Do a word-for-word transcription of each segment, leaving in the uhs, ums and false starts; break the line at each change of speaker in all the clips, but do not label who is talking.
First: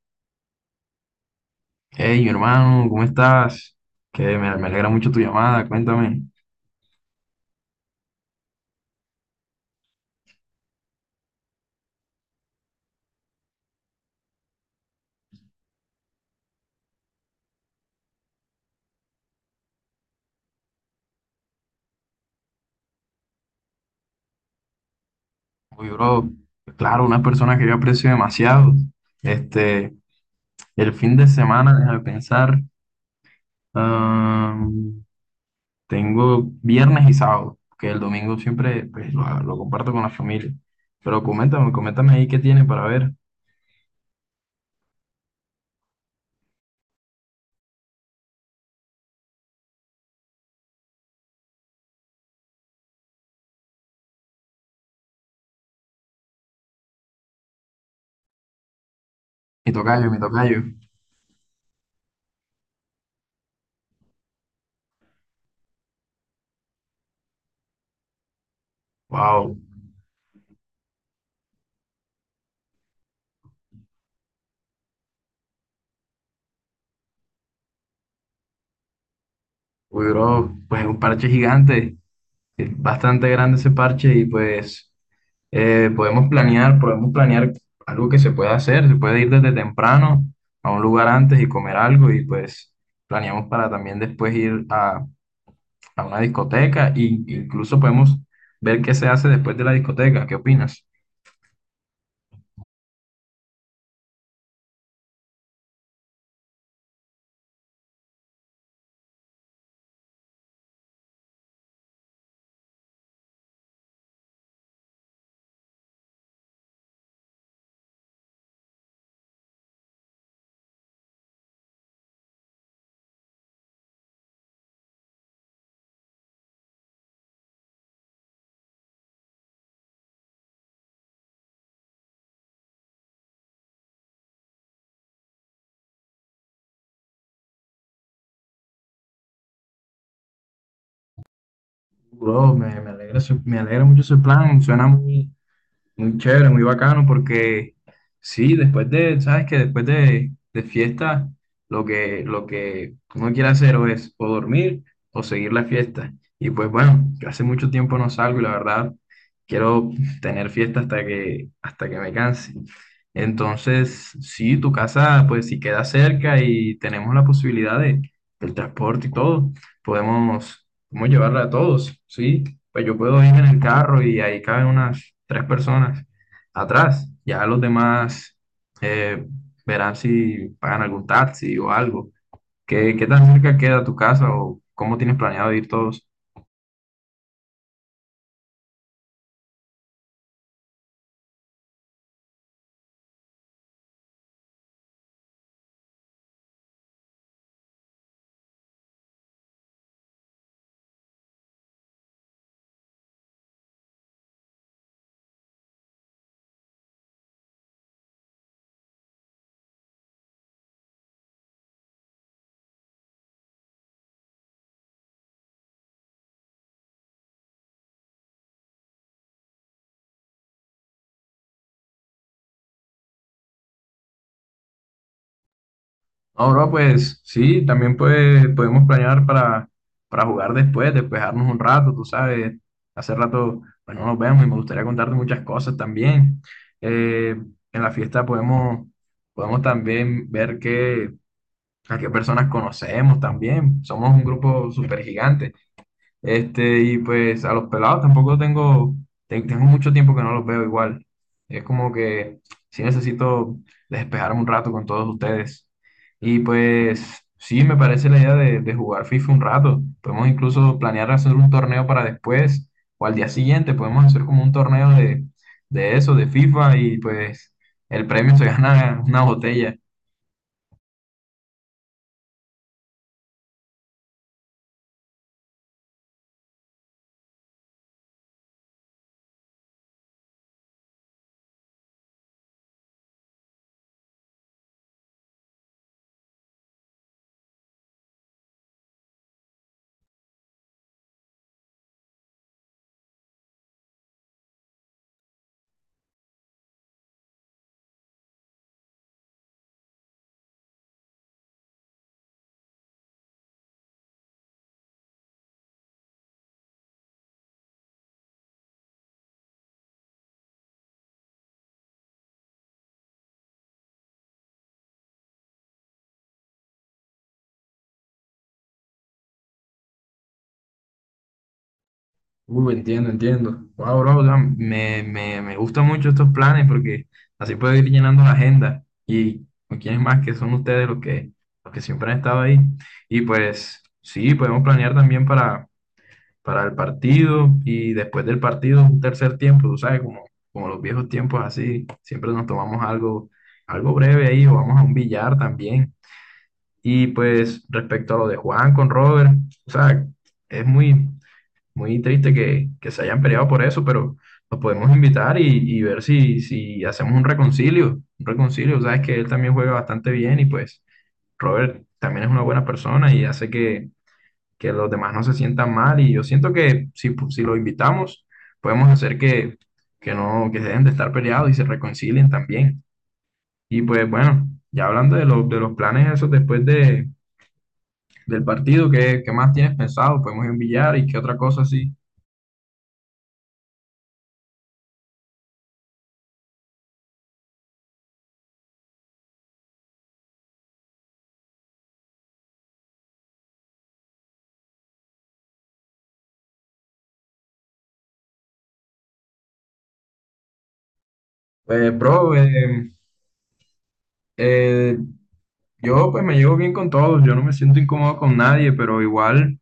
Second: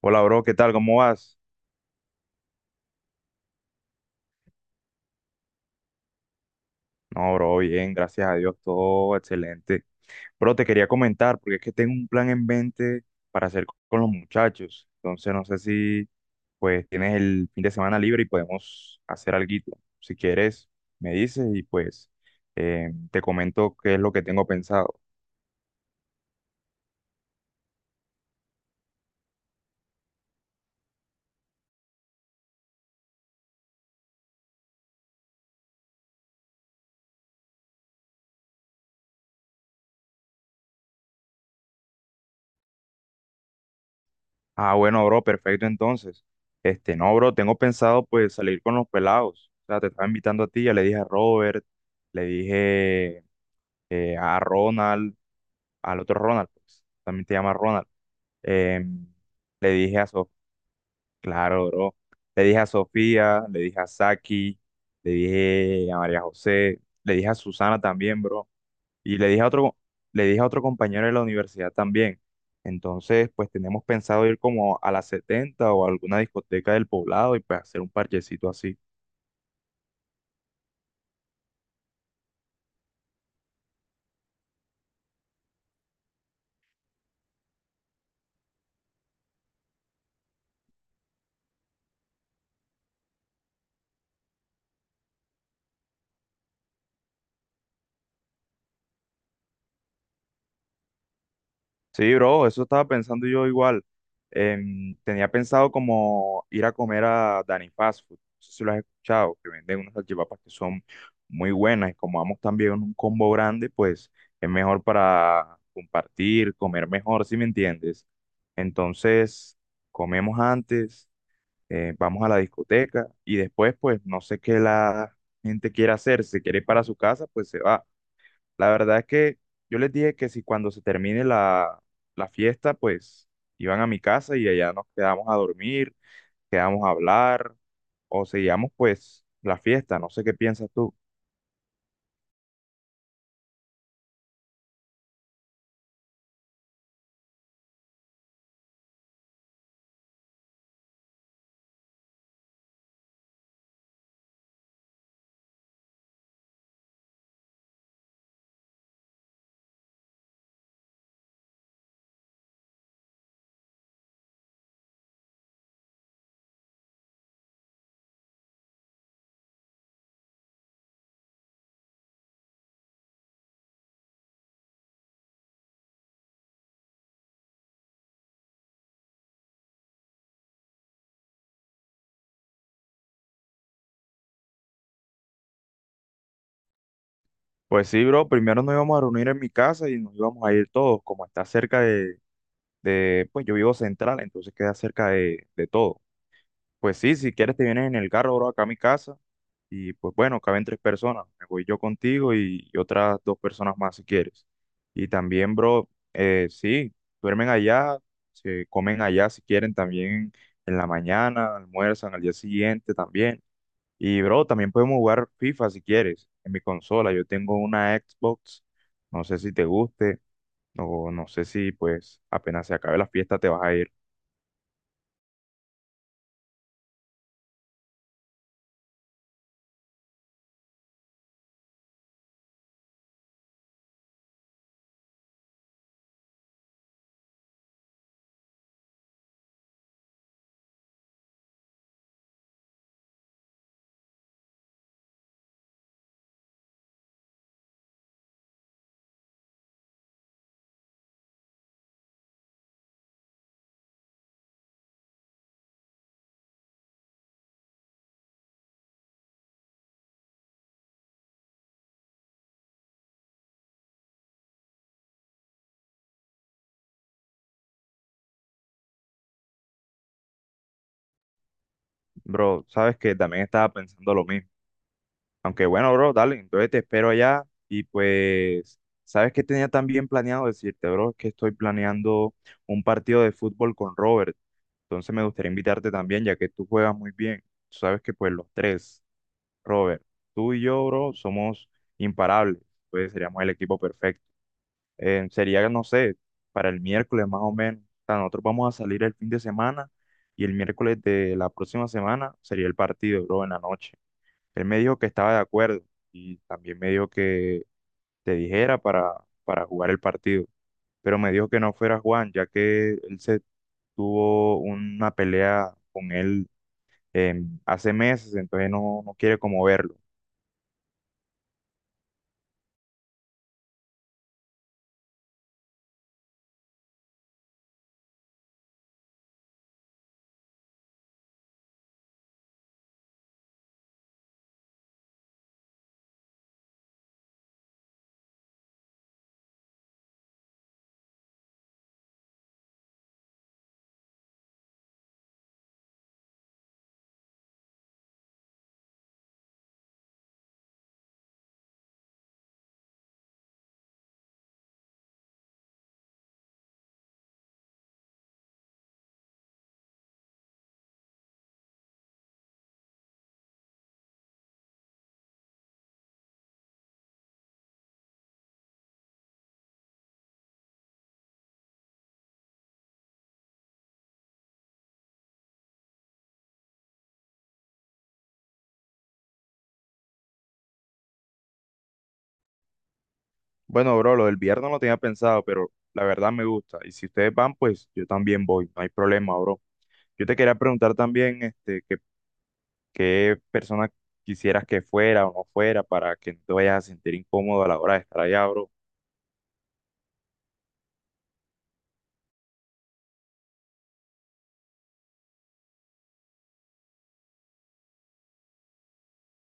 Hola, bro, ¿qué tal? ¿Cómo vas?
Hey, mi hermano, ¿cómo estás? Que me, me alegra mucho tu llamada, cuéntame.
No, bro, bien, gracias a Dios, todo excelente. Bro, te quería comentar, porque es que tengo un plan en mente para hacer con los muchachos. Entonces, no sé si, pues, tienes el fin de semana libre y podemos hacer alguito. Si quieres, me dices y, pues, eh, te comento qué es lo que tengo pensado.
Uy, bro, claro, una persona que yo aprecio demasiado. Este, el fin de semana, déjame pensar, am, tengo viernes y sábado, que el domingo siempre pues, lo, lo comparto con la familia. Pero coméntame, coméntame ahí qué tienes para ver.
Ah, bueno, bro, perfecto, entonces. Este, no, bro, tengo pensado, pues, salir con los pelados. O sea, te estaba invitando a ti, ya le dije a Robert, le dije eh, a Ronald. Al otro Ronald, pues, también te llama Ronald. Eh,
Mi
le dije
tocayo,
a
mi
Sofía,
tocayo.
claro, bro. Le dije a Sofía, le dije a Saki, le dije a María José, le dije a Susana también, bro. Y le dije a
Wow,
otro, le dije a otro compañero de la universidad también. Entonces, pues tenemos pensado ir como a la setenta o a alguna discoteca del poblado y pues hacer un parchecito así.
uy, bro, pues un parche gigante. Sí, bastante grande ese parche y pues eh, podemos planear, podemos planear algo que se pueda hacer, se puede ir desde temprano a un lugar antes y comer algo y pues planeamos para también después ir a, a una discoteca e incluso podemos ver qué se hace después de la discoteca, ¿qué opinas?
Sí, bro, eso estaba pensando yo igual. Em, tenía pensado como ir a comer a Danny Fast Food. No sé si lo has escuchado, que venden unas salchipapas que son muy buenas. Y como vamos también en un combo grande, pues es mejor para compartir, comer mejor, si me entiendes. Entonces, comemos antes, eh, vamos a la discoteca y después, pues no sé qué la gente quiere hacer. Si quiere ir para su casa, pues se va. La verdad es que yo les dije que si cuando se termine la, la fiesta, pues iban a mi casa y allá nos quedamos a dormir, quedamos a hablar o seguíamos pues la fiesta, no sé qué piensas tú.
Bro, me, me alegra, su- me alegra mucho ese plan, suena muy, muy chévere, muy bacano, porque sí, después de, sabes que después de, de fiesta, lo que, lo que uno quiere hacer o es o dormir o seguir la fiesta. Y pues bueno, yo hace mucho tiempo no salgo y la verdad quiero tener fiesta hasta que, hasta que me canse. Entonces, sí, tu casa, pues si queda cerca y tenemos la posibilidad de, del transporte y todo, podemos, podemos llevarla a todos, ¿sí? Pues yo puedo ir en el carro y ahí caben unas tres personas atrás. Ya los demás eh, verán si pagan algún taxi o algo. ¿Qué, qué tan cerca queda tu casa o cómo tienes planeado ir todos?
Pues sí, bro, primero nos íbamos a reunir en mi casa y nos íbamos a ir todos, como está cerca de, de pues yo vivo central, entonces queda cerca de, de todo. Pues sí, si quieres te vienes en el carro, bro, acá a mi casa. Y pues bueno, caben tres personas. Me voy yo contigo y, y otras dos personas más si quieres. Y también, bro, eh, sí, duermen allá, se comen allá si quieren también en la mañana, almuerzan al día siguiente también. Y, bro, también podemos jugar FIFA si quieres en mi consola. Yo tengo una Xbox, no sé si te guste o no sé si pues apenas se acabe la fiesta te vas a ir.
No, bro, pues sí, también pues, podemos planear para, para jugar después, despejarnos un rato, tú sabes. Hace rato, bueno, nos vemos y me gustaría contarte muchas cosas también. Eh, en la fiesta podemos, podemos también ver qué a qué personas conocemos también. Somos un grupo súper gigante. Este, y pues a los pelados tampoco tengo, te- tengo mucho tiempo que no los veo igual. Es como que sí necesito despejarme un rato con todos ustedes. Y pues sí, me parece la idea de, de jugar FIFA un rato. Podemos incluso planear hacer un torneo para después o al día siguiente. Podemos hacer como un torneo de, de eso, de FIFA y pues el premio se gana una botella.
Bro, sabes que también estaba pensando lo mismo. Aunque bueno, bro, dale, entonces te espero allá y pues, ¿sabes qué tenía también planeado decirte, bro? Es que estoy planeando un partido de fútbol con Robert, entonces me gustaría invitarte también, ya que tú juegas muy bien. Tú sabes que pues los tres, Robert, tú y yo, bro, somos imparables, pues seríamos el equipo perfecto. Eh, sería, no sé, para el miércoles más o menos. O sea, nosotros vamos a salir el fin de semana y el miércoles de la próxima semana sería el partido, bro, en la noche. Él me dijo que estaba de acuerdo y también me dijo que te dijera para, para jugar el partido, pero me dijo que no fuera Juan, ya que él se tuvo una pelea con él em, hace meses, entonces no, no quiere como verlo.
Uh, entiendo, entiendo. Wow, bro, o sea, me, me, me gustan mucho estos planes porque así puedo ir llenando la agenda. Y ¿con quiénes más que son ustedes los que, los que siempre han estado ahí? Y pues sí, podemos planear también para, para el partido y después del partido un tercer tiempo, tú sabes, como, como los viejos tiempos así, siempre nos tomamos algo, algo breve ahí o vamos a un billar también. Y pues respecto a lo de Juan con Robert, o sea, es muy, muy triste que, que se hayan peleado por eso, pero los podemos invitar y, y ver si, si hacemos un reconcilio. Un reconcilio, sabes que él también juega bastante bien y pues Robert también es una buena persona y hace que, que los demás no se sientan mal. Y yo siento que si, si lo invitamos, podemos hacer que, que no, que dejen de estar peleados y se reconcilien también. Y pues bueno, ya hablando de, los de los planes esos después de, del partido, ¿qué, qué más tienes pensado? ¿Podemos enviar y qué otra cosa así?
Bueno, bro, lo del viernes lo tenía pensado, pero la verdad me gusta. Y si ustedes van, pues yo también voy, no hay problema, bro. Yo te quería preguntar también, este, qué, qué persona quisieras que fuera o no fuera para que no te vayas a sentir incómodo a la hora de estar allá, bro.
Pues, bro, eh, Eh, yo pues me llevo bien con todos, yo no me siento incómodo con nadie, pero igual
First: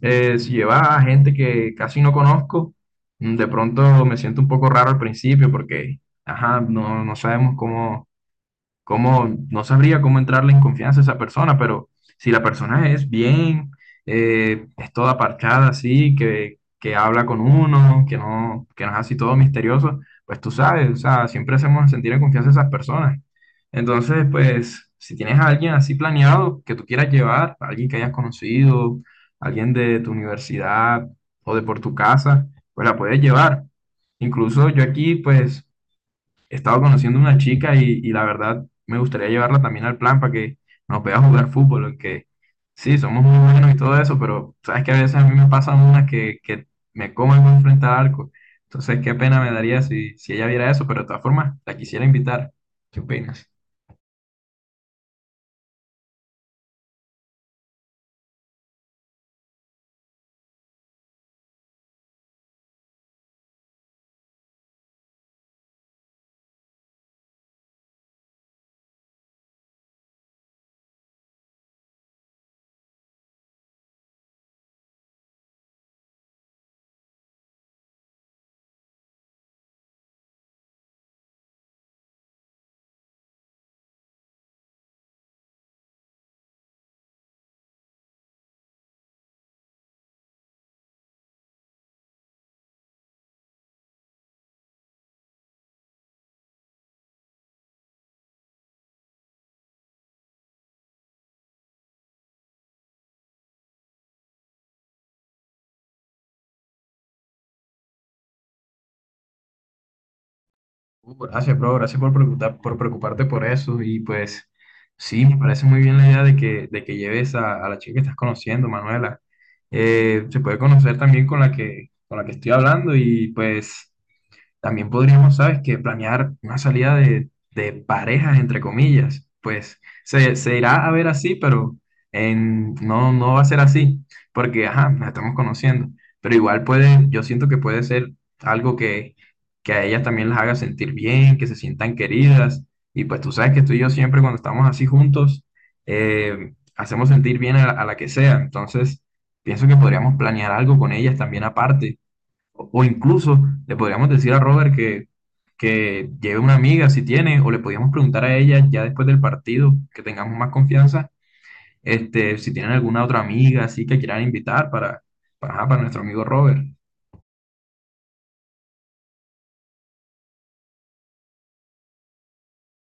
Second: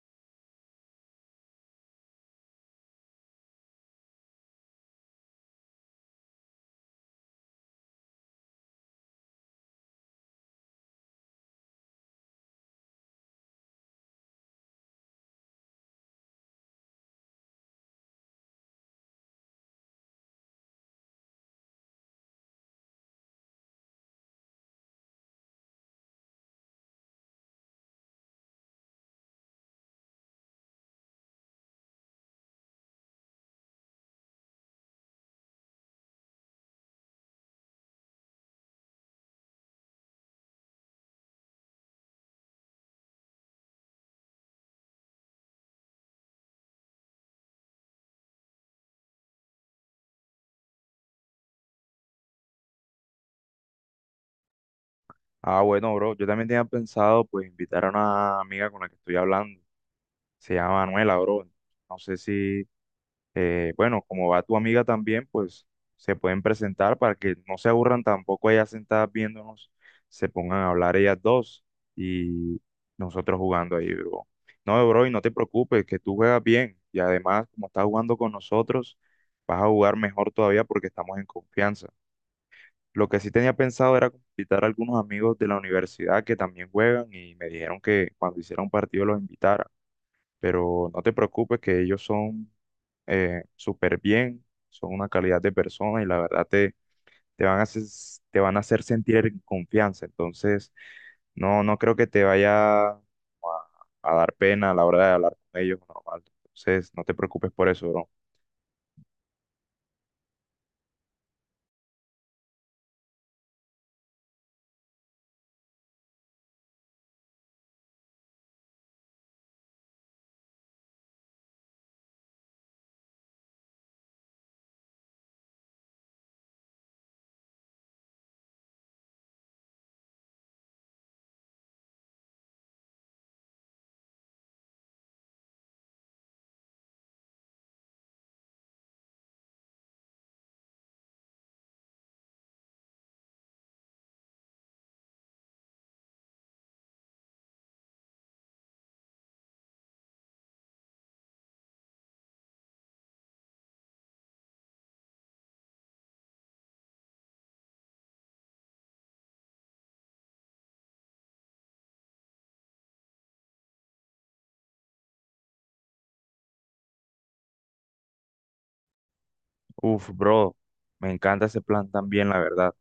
eh, si lleva a gente que casi no conozco, mm, de pronto me siento un poco raro al principio porque, ajá, no, no sabemos cómo cómo, no sabría cómo entrarle en confianza a esa persona, pero si la persona es bien, eh, es toda parchada así, que, que habla con uno, que no, que no es así todo misterioso, pues tú sabes, o sea, siempre hacemos sentir en confianza a esas personas. Entonces, pues, si tienes a alguien así planeado que tú quieras llevar, alguien que hayas conocido, alguien de tu universidad o de por tu casa, pues la puedes llevar. Incluso yo aquí, pues, he estado conociendo una chica y, y la verdad me gustaría llevarla también al plan para que nos vea jugar fútbol, aunque sí, somos muy buenos y todo eso, pero sabes que a veces a mí me pasan unas que, que me comen muy frente al arco. Entonces, qué pena me daría si, si ella viera eso, pero de todas formas, la quisiera invitar. ¿Qué opinas?
Ah, bueno, bro, yo también tenía pensado pues invitar a una amiga con la que estoy hablando. Se llama Manuela, bro. No sé si, eh, bueno, como va tu amiga también, pues se pueden presentar para que no se aburran tampoco ellas sentadas viéndonos, se pongan a hablar ellas dos y nosotros jugando ahí, bro. No, bro, y no te preocupes, que tú juegas bien y además como estás jugando con nosotros, vas a jugar mejor todavía porque estamos en confianza. Lo que sí tenía pensado era invitar a algunos amigos de la universidad que también juegan y me dijeron que cuando hiciera un partido los invitara. Pero no te preocupes que ellos son eh, súper bien, son una calidad de persona y la verdad te, te van a hacer, te van a hacer sentir en confianza. Entonces, no, no creo que te vaya a, a dar pena a la hora de hablar con ellos normal. Entonces, no te preocupes por eso, bro.
Uh, Gracias, bro. Gracias por preguntar, por preocuparte por eso. Y pues, sí, me parece muy bien la idea de que, de que lleves a, a la chica que estás conociendo, Manuela. Eh, se puede conocer también con la que, con la que estoy hablando y pues. También podríamos, ¿sabes qué? Planear una salida de, de parejas, entre comillas. Pues se, se irá a ver así, pero en, no, no va a ser así, porque, ajá, nos estamos conociendo. Pero igual puede, yo siento que puede ser algo que, que a ellas también las haga sentir bien, que se sientan queridas. Y pues tú sabes que tú y yo siempre cuando estamos así juntos, eh, hacemos sentir bien a la, a la que sea. Entonces, pienso que podríamos planear algo con ellas también aparte o o incluso le podríamos decir a Robert que, que lleve una amiga si tiene, o le podríamos preguntar a ella ya después del partido, que tengamos más confianza, este, si tienen alguna otra amiga así que quieran invitar para, para, ajá, para nuestro amigo Robert.
Uf, bro, me encanta ese plan también, la verdad.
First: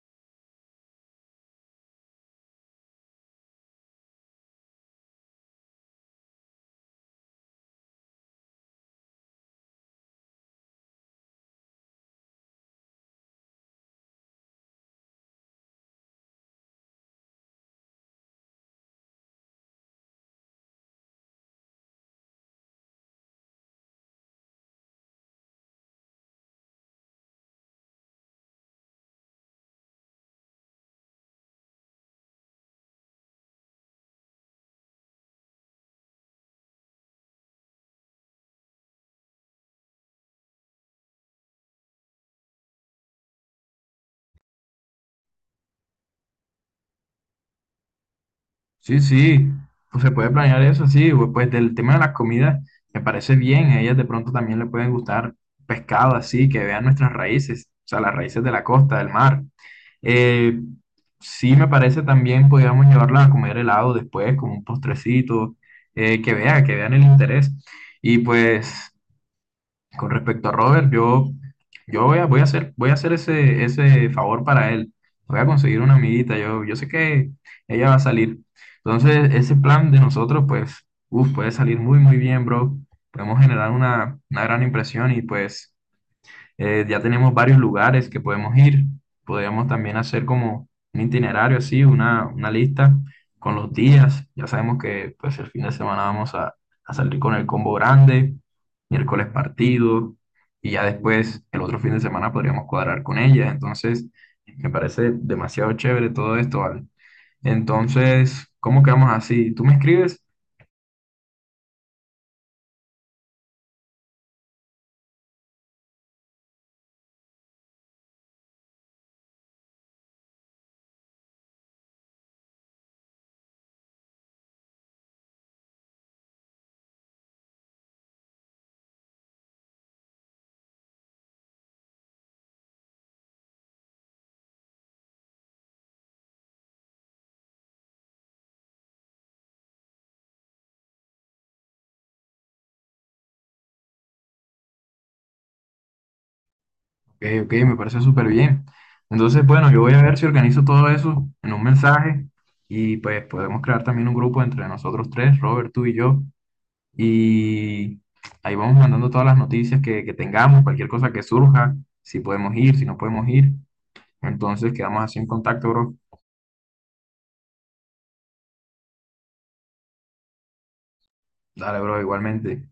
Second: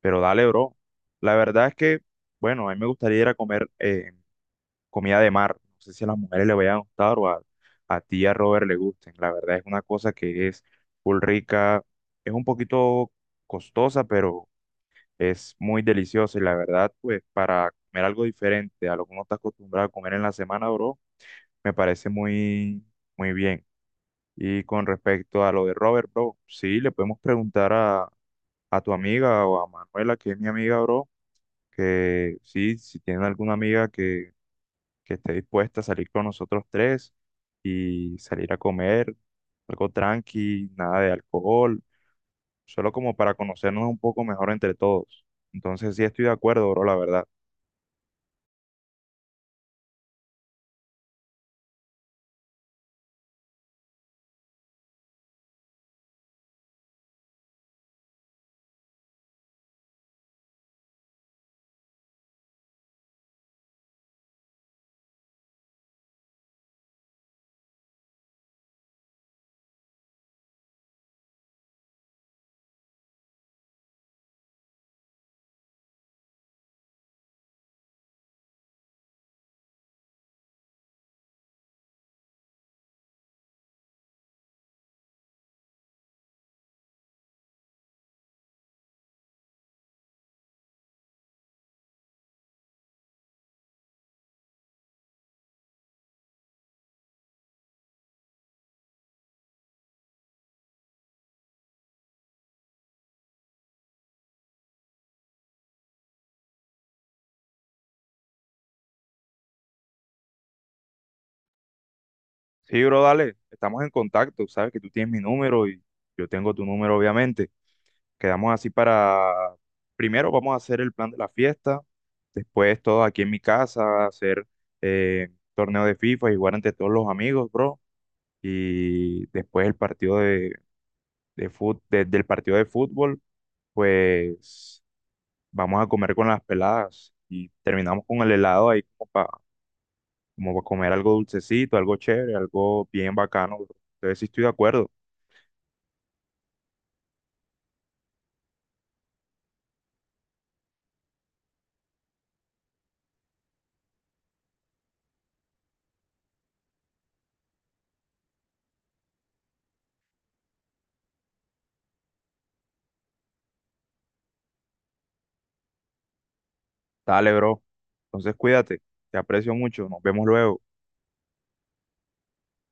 Pero dale, bro. La verdad es que, bueno, a mí me gustaría ir a comer eh, comida de mar. No sé si a las mujeres les vaya a gustar o a, a ti y a Robert le gusten. La verdad es una cosa que es full rica, es un poquito costosa, pero es muy deliciosa. Y la verdad, pues, para comer algo diferente a lo que uno está acostumbrado a comer en la semana, bro, me parece muy, muy bien. Y con respecto a lo de Robert, bro, sí, le podemos preguntar a, a tu amiga o a Manuela, que es mi amiga, bro que sí, si tienen alguna amiga que, que esté dispuesta a salir con nosotros tres y salir a comer, algo tranqui, nada de alcohol, solo como para conocernos un poco mejor entre todos. Entonces sí estoy de acuerdo, bro, la verdad.
Sí, sí, pues se puede planear eso, sí, bu- pues del tema de las comidas me parece bien, a ellas de pronto también le pueden gustar pescado así, que vean nuestras raíces, o sea, las raíces de la costa, del mar. Eh, sí me parece también podríamos llevarla a comer helado después, como un postrecito, eh, que vea, que vean el interés. Y pues con respecto a Robert, yo, yo voy a, voy a hacer, voy a hacer ese, ese favor para él. Voy a conseguir una amiguita. Yo, yo sé que ella va a salir. Entonces, ese plan de nosotros, pues, uf, puede salir muy, muy bien, bro. Podemos generar una, una gran impresión y pues eh, ya tenemos varios lugares que podemos ir. Podríamos también hacer como un itinerario así, una, una lista con los días. Ya sabemos que pues el fin de semana vamos a, a salir con el combo grande, miércoles partido, y ya después el otro fin de semana podríamos cuadrar con ellas. Entonces, me parece demasiado chévere todo esto, ¿vale? Entonces, ¿cómo quedamos así? ¿Tú me escribes?
Sí, bro, dale, estamos en contacto, sabes que tú tienes mi número y yo tengo tu número, obviamente. Quedamos así para, primero vamos a hacer el plan de la fiesta, después todo aquí en mi casa, hacer eh, torneo de FIFA y jugar entre todos los amigos, bro. Y después el partido de, de fut- de- del partido de fútbol, pues vamos a comer con las peladas y terminamos con el helado ahí como para como pa comer algo dulcecito, algo chévere, algo bien bacano, bro. Entonces sí estoy de acuerdo.
Ok, ok, me parece súper bien. Entonces, bueno, yo voy a ver si organizo todo eso en un mensaje y pues podemos crear también un grupo entre nosotros tres, Robert, tú y yo, y ahí vamos mandando todas las noticias que, que tengamos, cualquier cosa que surja, si podemos ir, si no podemos ir. Entonces, quedamos así en contacto, bro.
Dale, bro. Entonces cuídate, te aprecio mucho, nos vemos luego.
Dale, bro, igualmente.